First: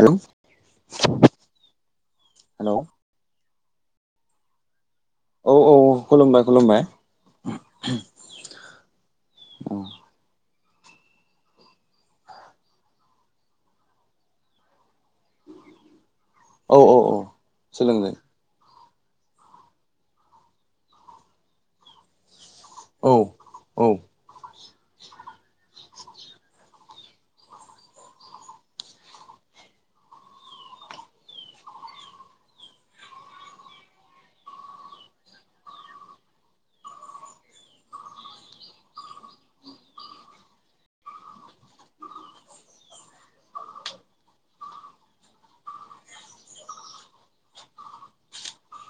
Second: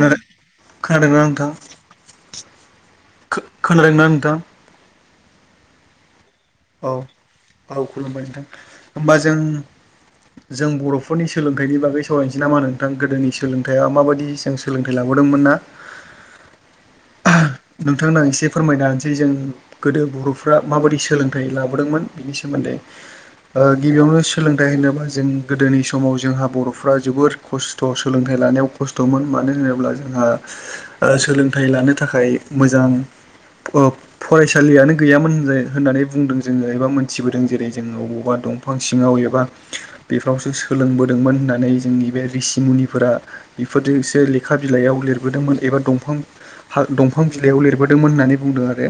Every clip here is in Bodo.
खोनादों खोनादोंना हेल' खो खोनादों ना नोंथां औ औ खुलुमबाय खुलुमबाय औ खुलुमबाय नोंथां होमबा जों जों बर'फोरनि सोलोंथाइनि बागै सावरायनोसै नामा नोंथां गोदोनि सोलोंथाइया माबायदि जों सोलोंथाइ लाबोदोंमोन ना औ औ औ सोलोंदों नोंथांनो आं एसे फोरमायना होनोसै जों गोदो बर'फ्रा माबायदि सोलोंथाइ लाबोदोंमोन बिनि सोमोन्दै औ ओ औ गिबियावनो सोलोंथाइ होनोबा जों गोदोनि समाव जोंहा बर'फ्रा जोबोर खस्थ' सोलोंथाइ लानायाव खस्थ'मोन मानो होनोब्ला जोंहा सोलोंथाइ लानो थाखाय मोजां [unintelligible] फरायसालियानो गैयामोन होन होननानै बुंदों जोङो एबा मोनथिबोदों जेरै जोंङो अबावबा दं फां सिङाव एबा बेफोरावसो सोलोंबोदोंमोन होननानै जोंनि बे रिसि मुनिफोरा बेफोरजोंसो लेखा बिलाइयाव लिरबोदोंमोन एबा दंफां हा दं फां बिलाइयाव लिरबोदोंमोन होननानै बुंदों आरो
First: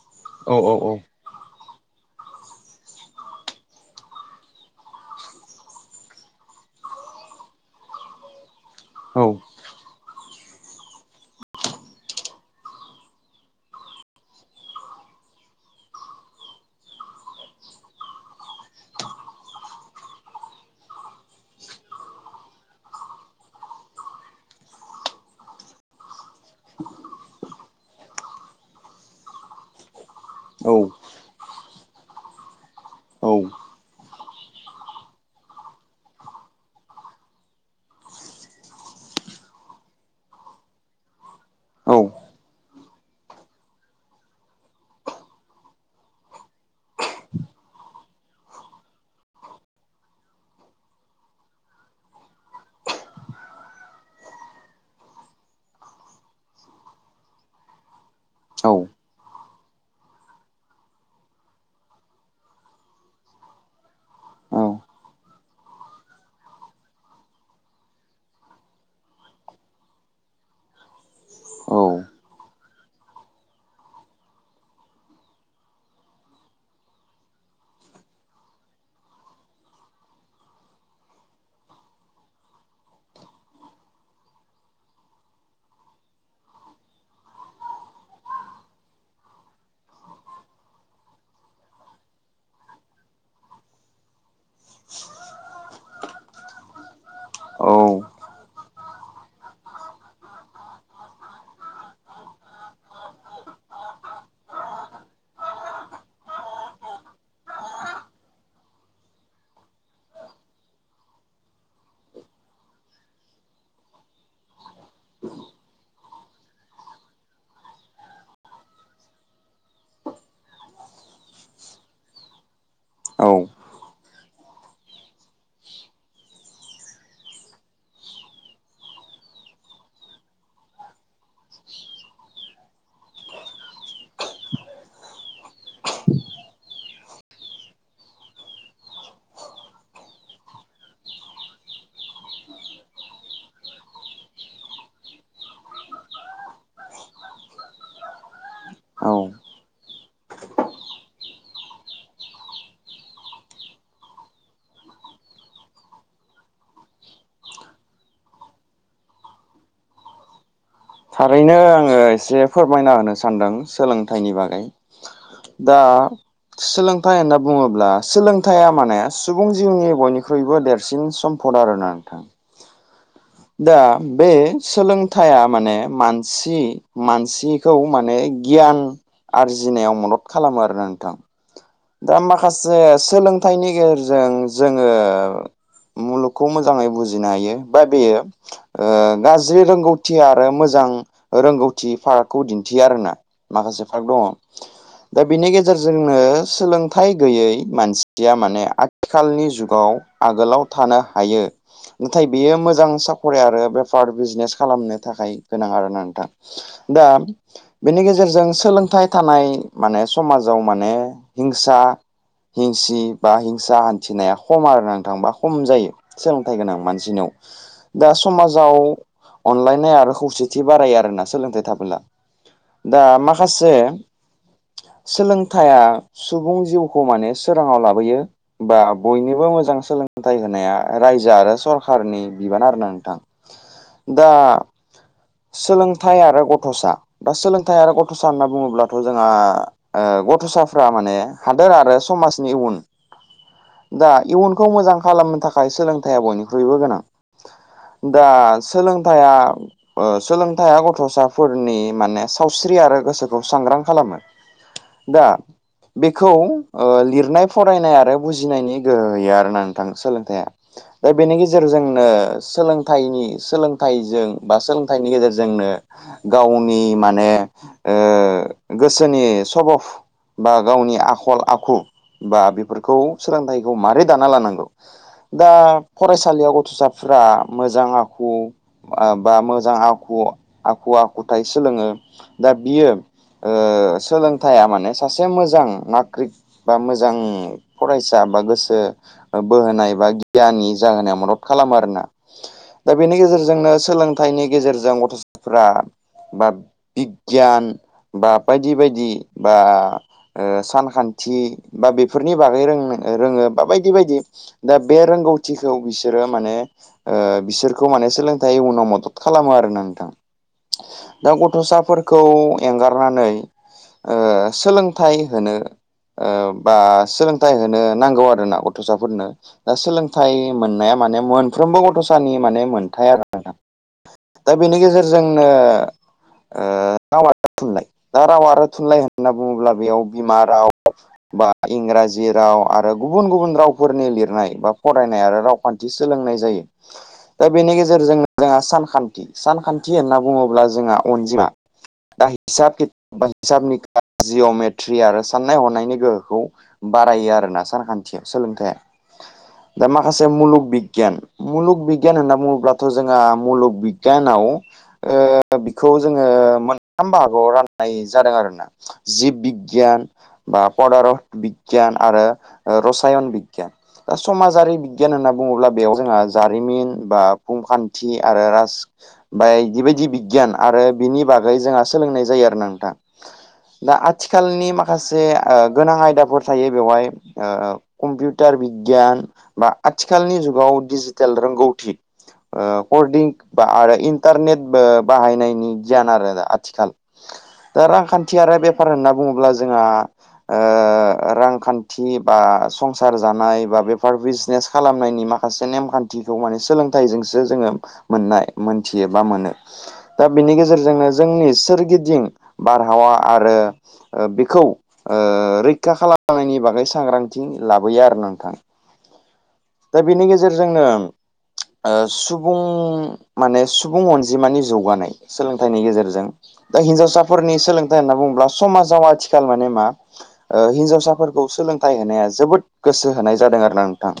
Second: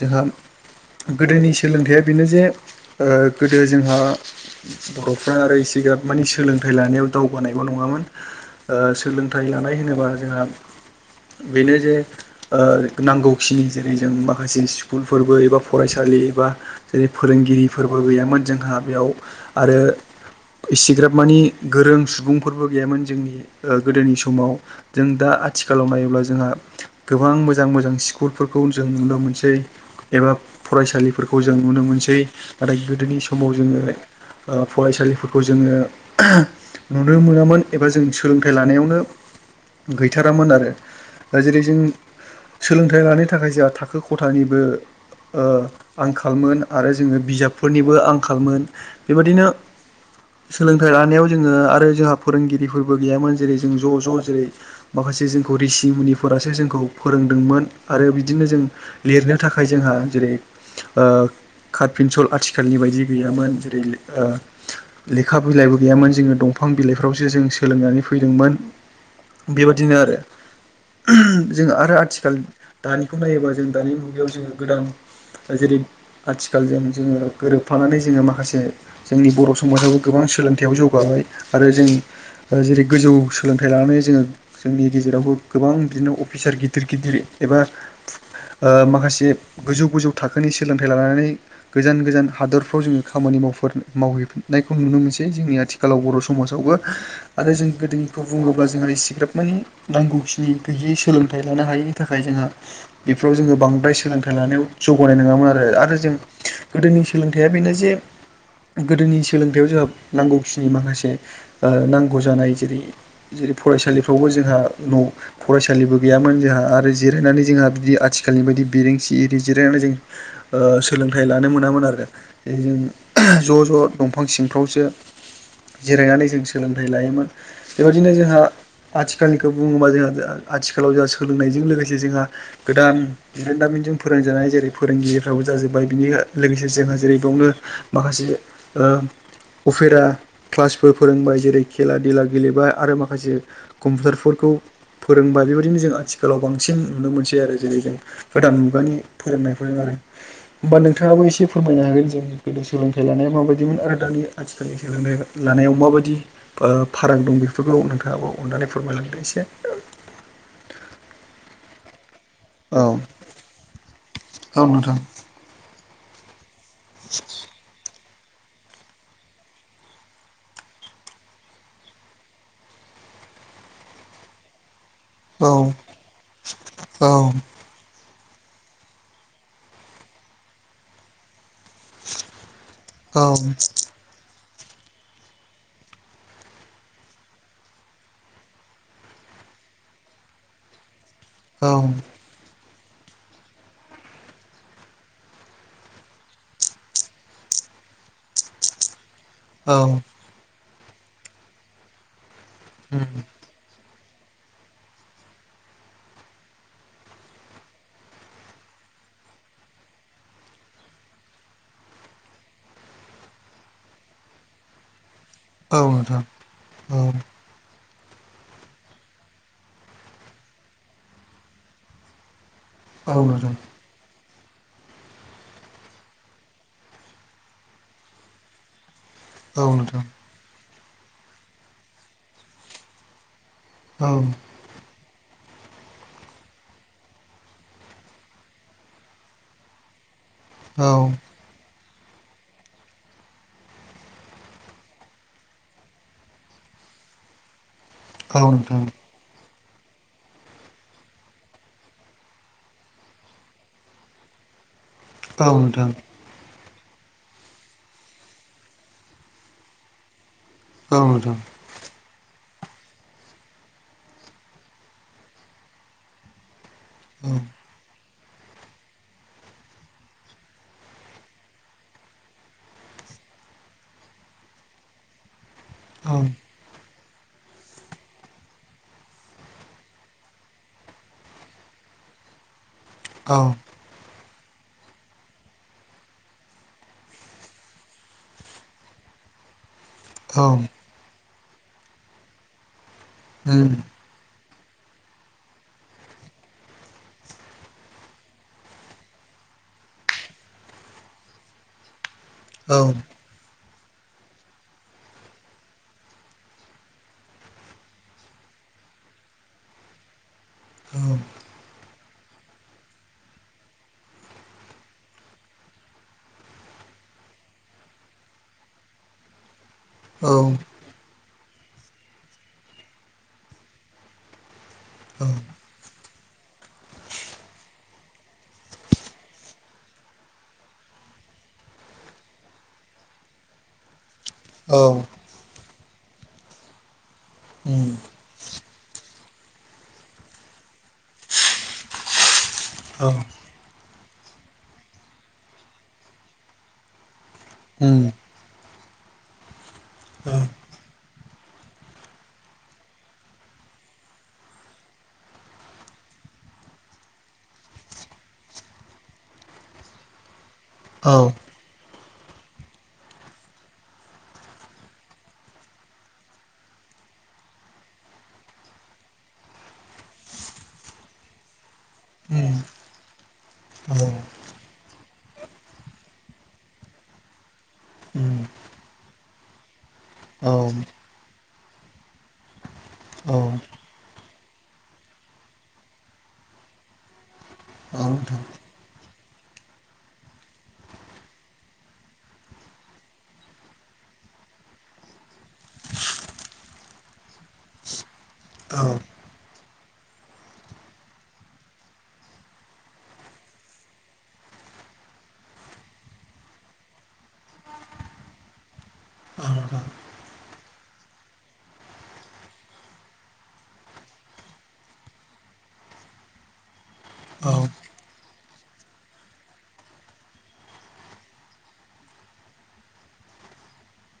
जोंहा औ औ औ गोदोनि सोलोंथाइया बेनो जे ओ गोदो जोंहा बर'फ्रा आरो एसेग्राब माने सोलोंथाइ लानायाव दावगानायबो नङामोन ओ औ सोलोंथाइ लानाय होनोबा जोंहा बेनो जे ओ नांगौखिनि जेरै जों माखासे स्कुलफोरबो एबा फरायसालि एबा जेरै फोरोंगिरिफोरबो गैयामोन जोंहा बेयाव आरो इसेग्राब मानि गोरों सुबुंफोरबो गैयामोन जोंनि गोदोनि समाव जों दा आथिखालाव नायोब्ला जोंहा गोबां मोजां मोजां स्कुलफोरखौ जों नुनो मोनसै एबा फरायसालिफोरखौ जों नुनो मोनसै नाथाय गोदोनि औ समाव जोङो ओ फरायसालिफोरखौ जोङो नुनो मोनामोन एबा जों सोलोंथाइ लानायावनो गैथारामोन आरो दा जेरै जों सोलोंथाइ लानो थाखाय जोंहा थाखो खथानिबो ओ आंखालमोन आरो जोङो बिजाबफोरनिबो आंखालमोन बेबायादिनो सोलोंथाइ लानायाव जोङो आरो जोंहा फोरोंगिरिफोरबो गैयामोन जेरै जों ज' ज' जेरै माखासे जोंखौ रिसि मुनिफोरासो जोंखौ फोरोंदोंमोन आरो बिदिनो जों लिरनो थाखाय जोंहा जेरै ओ कार्ट पेन्सल आथिखालनि बायदि गैयामोन जेरै ओ लेखा बिलाइबो गैयामोन जोङो दंफां बिलाइफ्रावसो जों सोलोंनानै फैदोंमोन बेबादिनो जोङ आरो आथिखालनि दानिखौ नायोबा जों दानि मुगायाव जोङो गोदान जेरै आथिखालजों जोङो गोरोबफानानै जोङो माखासे जोंनि बर' समाजावबो गोबां सोलोंथाइयाव जौगाबाय आरो जों जेरै गोजौ सोलोंथाइ लानानै जोङो जोंनि गेजेरावबो गोबां बिदिनो अ अफिसार गिदिर गिदिर एबा ओ माखासे गोजौ गोजौ थाखोनि सोलोंथाइ लानानै गोजान गोजान हादरफ्राव जोंङो खामानि माव मावहै नायखौ नुनो मोनसै जोंनि आथिखालाव बर' समाजावबो आरो जों औ गोदोनिखौ बुंङोब्ला जोंहा एसेग्राब माने नांगौखिनि गैयै सोलोंथाइ लानो हायिनि थाखाय जोंहा बेफोराव जोंङो बांद्राय सोलोंथाइ लानायाव जौगानाय नंङामोन आरो आरो जों गोदोनि सोलोंथाइया बेनो जे गोदोनि सोलोंथाइयाव जोंहा नांगौखिनि माखासे नांगौ जानाय जेरै जेरै फरायसालिफ्रावबो जोंहा न फरायसा सालिबो गैयामोन जोंहा आरो जिरायनानै जोंहा बिदि आथिखालनि बायदि बिरेंसि एरि जिरायनानै जों ओ सोलोंथाइ लानो मोनामोन आरो बे औ जों ज' ज' दंफां दफां सिंफ्रावसो जिरायनानै जों सोलोंथाइ लायोमोन बेबायदिनो जोंहा आथिखालनिखौ बुंङोबा जोंहा आथिखालाव जोंहा सोलोंनायजों लोगोसे जोंहा गोदान बिरोंदामिनजों फोरोंजानाय जेरै फोरोंगिरिफ्राबो जाजोब्बाय बिनि लोगोसे जोंहा जेरै बेयावनो माखासे ओ उफेरा क्लासफोर फोरोंबाय जेरै खेला देला गेलेबाय आरो माखासे कम्पिुटारफोरखौ फोरोंबा बेबायदिनो जों आथिखालाव बांसिन नुनो मोनसै आरो जेरै जों गोदान मुगानि औ फोरोंनाय होमबा नोंथांङाबो एसे फोरमायनो हागोन जोंनि गोदो सोलोंथाइ लानाया माबायदिमोन आरो दानि आथिखालनि सोलोंथाइ लानायाव माबायदि फाराग दं बेफोरखौ नोंथांङाबो अननानै फोरमायलांदों एसे थारैनो आङो एसे औ फोरमायना होनो सानदों सोलोंथाइनि औ बागै नोंथां दा सोलोंथाइ होनना बुंङोब्ला सोलोंथाइया माने सुबुं जिउनि बयनिख्रुइबो देरसिन सम्पद आरोना नोंथां दा बे सोलोंथाइया औ माने मानसि औ मानसि खौ माने गियान आरजिनायाव मदद खालामो आरो नोंथां दा माखासे सोलोंथाइनि गेजेरजों जोंङो मुलुगखौ मोजांङै बुजिनो हायो बा बेयो ओ गाज्रि रोंगौथि आरो मोजां औ रोंगौथि फाराग खौ दिनथियो आरोना माखासे पार्क दंङो दा बेनि गेजेरजोंनो सोलोंथाइ गैयै मानसिया माने आथिखालनि जुगाव औ आगोलाव थानो हायो नाथाय बेयो मोजां साखरि आरो बे स्पार्ट बिजनेस खालामनो थाखाय गोनां आरोना नोंथां दा बेनि गेजेरजों सोलोंथाइ थानाय माने समाजाव माने हिंसा हिंसि बा हिंसा हान्थिनाया खम आरो नोंथांबा खम जायो नोंथां सोलोंथाइ गोनां मानसिनयाव दा समाजाव अनलायनाय आरो खौसेथि बारायो आरोना सोलोंथाइ थाबोला दा औ माखासे सोलोंथाइया सुबुं जिउखौ माने सोराङाव लाबोयो बा बयनोबो औ मोजां नोंथां औ नोंथां औ नोंथां औ नोंथां औ नोंथां औ सोलों फोथाय होनाया रायजो आरो सरखारनि बिबान आरो ना नोंथां औ दा सोलोंथाइ आरो गथ'सा दा सोलोंथाइ आरो गथ'सा होनना बुङोब्लाथ' जोंहा उम गथ'साफ्रा औ माने हादोर आरो समाजनि उन दा इयुनखौ मोजां खालामनो थाखाय सोलोंथाइा बयनिख्रुइबो गोनां दा सोलोंथायाइया सोलोंथाइया गथ'साफोरनि माने सावस्रि आरो गोसोखौ सांग्रां खालामो दा बेखौ लिरनाय फरायनाय आरो बुजिनायनि गोहोयो आरोना नोंथां सोलोंथाइया दा बेनि गे गेजेरजोंनो सोलोंथाइनि सोलोंथाइजों बा सोलोंथाइनि गेजेरजोंनो गावनि माने ओ गोसोनि सभफ बा गावनि आखल आखु बा बेफोरखौ सोलोंथाइखौ माबारै दाना लानांगौ? दा फरायसालियाव गथ'साफोरा मोजां आखु ओ बा मोजां आखु आखु आखुथाय सोलोङो दा बियो औ ओ सोलोंथाइया माने सासे मोजां नाग्रिक बा मोजां फरायसा बा गोसो बोहोनाय औ गियानि जानानै मदद खालामो आरोना दा बेनि गेजेरजोंनो सोलों थाइनि गेजेरजों गथ'साफोरा बा बिगियान बा बायदि बायदि बा ओ सानखान्थि बा बेफोरनि बागै रों-रोङो बा बायदि बायदि दा बे रोंगौथिखौ बिसोरो माने ओ बिसोरखौ माने सोलोंथाइ उनाव मदद खालामो आरोना नोंथां। औ दा गथ'साफोरखौ एंगारनानै ओ सोलोंथाइ होनो ओ बा सोलोंथाइ होनो नांगौ आरो ना गथ'साफोरनो दा सोलों थाइ मोननाया माने मोनफ्रबो गथ'सानि माने मोनथाय आरो ना दा बेनि गेजेराव जोंनो उम ओ राव आरो थुनलाइ दा राव आरो थुनलाइ होननानै बुङोब्ला बेयाव बिमा राव बा इंराजि राव आरो गुबुन गुबुन रावफोरनि लिरनाय बा फरायनाय आरो रावखान्थि सोलोंनाय जायो दा बेनि गेजेरजोंनो जोंहा सानखान्थि सानखान्थि होनना बुङोब्ला जोंहा अनजिमा दा औ हिसाबा हिसाबनि काजिअमेद थि आरो साननाय हनायनि गोहोखौ बारायो आरोना उम सानखान्थिया सोलोंथाइया दा माखासे औ मुलुग बिगियान मुलुग बिगियान होनना बुङोब्लाथ' जोंहा मुलुग बिगियानाव ओ बिखौ जोङो मोनथाम बाहागोआव राननाय जादों आरोना जिब बि गियान बा पदारथ औ बिगियान आरो रसायन बिगियान दा समाजारि बिगियान होनना बुङोब्ला बेयाव जोंहा जारिमिन बा भुमखान्थि आरो राज बाय बिबायदि बिगियान आरो बिनि बागै जोंहा सोलोंनाय जायो आरो उम नोंथां दा औ आथि खालनि माखासे ओ गोनां आयदाफोर थायो बेवहाय ओ उम कम्पिउटार बिगियान बा आथिखालनि औ जुगाव डिजिटेल रोंगौथि ओ कदिं औ आरो इन इन्टारनेट बाहायनायनि गियान आरो आथिखाल दा रांखान्थि नोंथां आरो बेफार होनना बुङोब्ला जोंहा ओ रांखान्थि बा संसार जानाय बा बेफार बिजनेस खालामनायनि मा खासे नेमखान्थिखौ माने सोलोंथाइजोंसो जोङो मोननाय औ मोनथियो बा मोनो। दा बिनि गेजेरजोंनो जोंनि सोरगिदिं बारहावा आरो बेखौ ओ रैखा खालामनायनि बागै सांग्रांथि लाबोयो आरो नोंथां [inaudible] दा बेनि गेजेरजोंनो ओ सुबुं माने सुबुं अनजिमानि जौगानाय सोलोंथाइनि गेजेरजों दा हिनजावसाफोरनि औ सोलोंथाइ होनना बुङोब्ला समाजाव आथिखाल माने मा ओ हिनजावसाफोरखौ सोलोंथाइ होनाया जोबोद गोसो होनाय जादों आरो ना नोंथां?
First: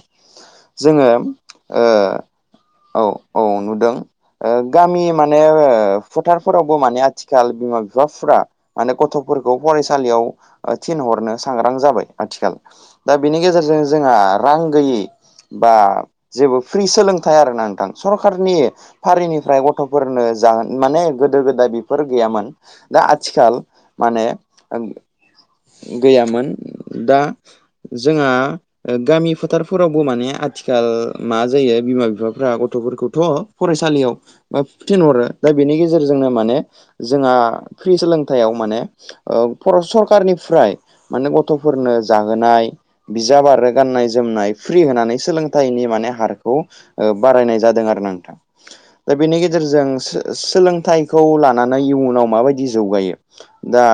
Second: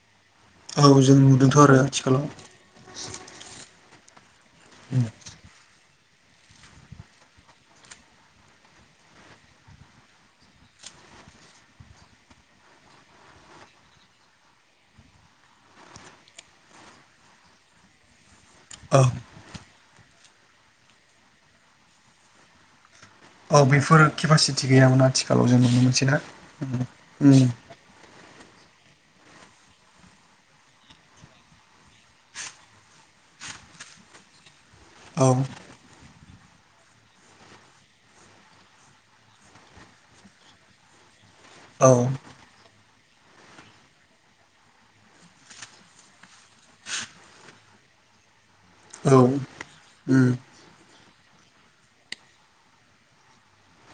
औ जोङो जों नुदोंथ' आरो ओ आथिखालाव औ औ नुदों गामि मा माने फोथारफोरावबो माने आथिखाल बिमा बिफाफोरा माने गथ'फोरखौ फरायसालियाव थिनहरनो सांग्रां जाबाय आथिखाल दा बेनि गेजेरजों जोंहा रां गैयि बा जेबो फ्रि सोलोंथाइ आरोना नोंथां सरखारनि औ फारिनिफ्राय गथ'फोरनो जागोन माने गोदो गोदाय बेफोर गैयामोन दा आथिखाल औ बेफोर माने केपासिटि गैयामोन आथिखालाव जों नुनो मोनसै ना गैयामोन दा उम जोंहा गामि फोथार फोरावबो माने आथिखाल मा जायो बिमा बिफाफ्रा गथ'फोरखौथ' फरायसालियाव बा थिनहरो औ दा बेनि गेजेरजोंनो माने जोंहा फ्रि सोलोंथायाव माने ओ फर सरखारारनिफ्राय माने औ गथ'फोरनो जाहोनाय बिजाब आरो गाननाय जोमनाय फ्रि होनानै सोलोंथाइनि माने हारखौ बारायनाय जादों आरो नोंथां औ दा बेनि गेजेरजों सो सो उम सोलोंथाइखौ लानानै इयुनाव माबायदि जौगायो दा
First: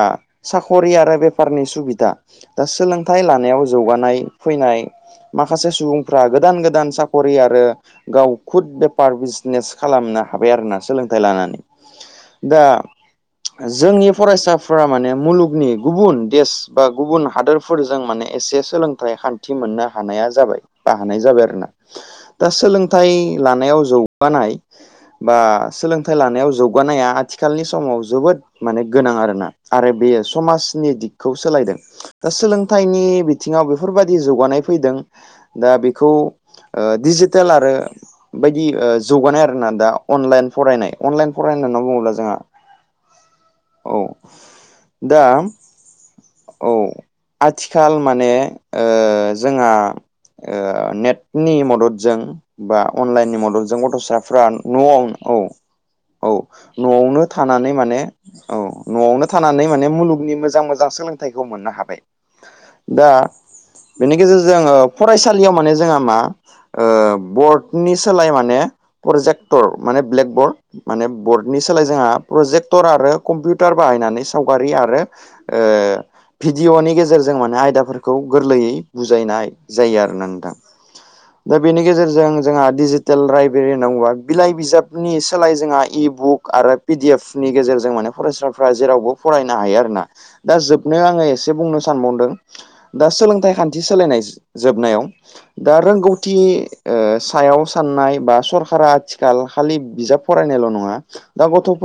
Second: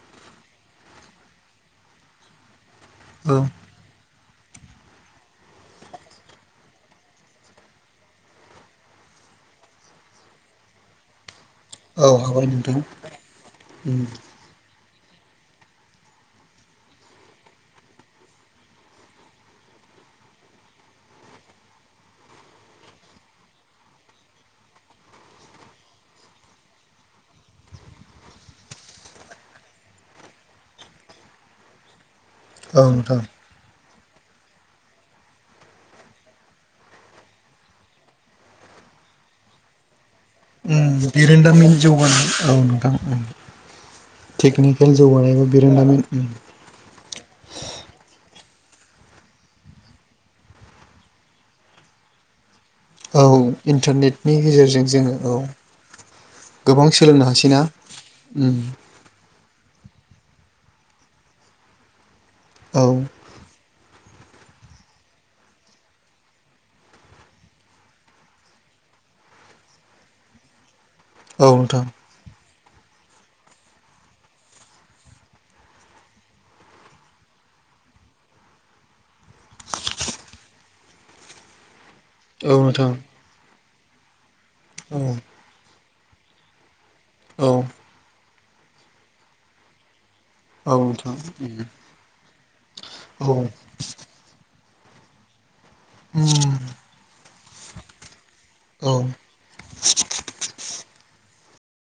साख'रि आरो बेफारनि सुबिदा दा सोलोंथाइ औ लानायाव जौगानाय फैनाय माखासे सुबुंफ्रा गोदान गोदान साख'रि आरो गाव खुद बेफार बिजनेस खालामनो हाबाय आरोना सोलोंथाइ लानानै औ हाबाय दा नोंथां उम जोंनि फरायसाफोरा माने मुलुगनि गुबुन देश बा गुबुन हादोर फोरजों माने एसे सोलोंथाइ खान्थि मोननो हानाया जाबाय बा हानाय जाबाय आरो ना दा सोलोंथाइ लानायाव जौगानाय बा सोलोंथाइ लानायाव जौगानाया आथिखालनि समाव जोबोद माने गोनां आरोना आरो बेयो समाजनि दिगखौ सोलायदों दा औ सोलोंथाइनि नोंथां बिथिङाव बेफोरबायदि जौगानाय फैदों दा बेखौ डिजिटेल आरो बायदि जौगानाय आरोना दा अनलाइन फरायनाय अनलाइन फरायनाय बिरोंदामिनि होनना बुङोब्ला जौगानाय जोंहा औ नोंथां औ टेकनिकेल दा जौगानायबो बिरोंदामिन ओं औ आथिखाल माने ओ जोंहा ओ नेटनि मददजों बा औ अनलाइननि मददजों इन्टारनेटनि गथ'साफ्रा गेजेरजों न'आव जोङो औ औ गोबां न'आवनो सोलोंनो हासैना थानानै माने उम औ न'आवनो थानानै माने मुलुगनि मोजां मोजां सोलोंथाइखौ मोननो हाबाय औ दा बेनि गेजेरजों ओ फरायसालियाव माने जोंहा मा ओ बर्डनि सोलाय माने प्रजेक्टर माने ब्लेक बर्ड माने बर्डनि नोंथां सोलाय जोंहा प्रजेक्टर आरो कम्पिउटार बाहायनानै सावगारि आरो ओ भिडिअ'नि गेजेरजों माने आयदाफोरखौ गोरलैयै बुजायनाय जायो आरोना नोंथां दा बेनि गेजेरजों औ जोंहा नोंथां डिजिटेल राइट [unintelligible] होनना बुङा बिलाइ औ बिजाबनि सोलाय जोंहा इबुक आरो पिडि एफ नि औ गेजेरजों माने फरायसाफ्रा जेरावबो फरायनो हायो आरोना दा औ जोबनायाव नोंथां आङो एसे बुंनो सानबावदों दा औ सोलोंथाइ खान्थि सोलायनाय जोबनायाव दा रोंगौथि उम ओ सायाव साननाय बा सरकारा औ आथिखाल खालि बिजाब फरायनायल' नङा दा गथ'फोर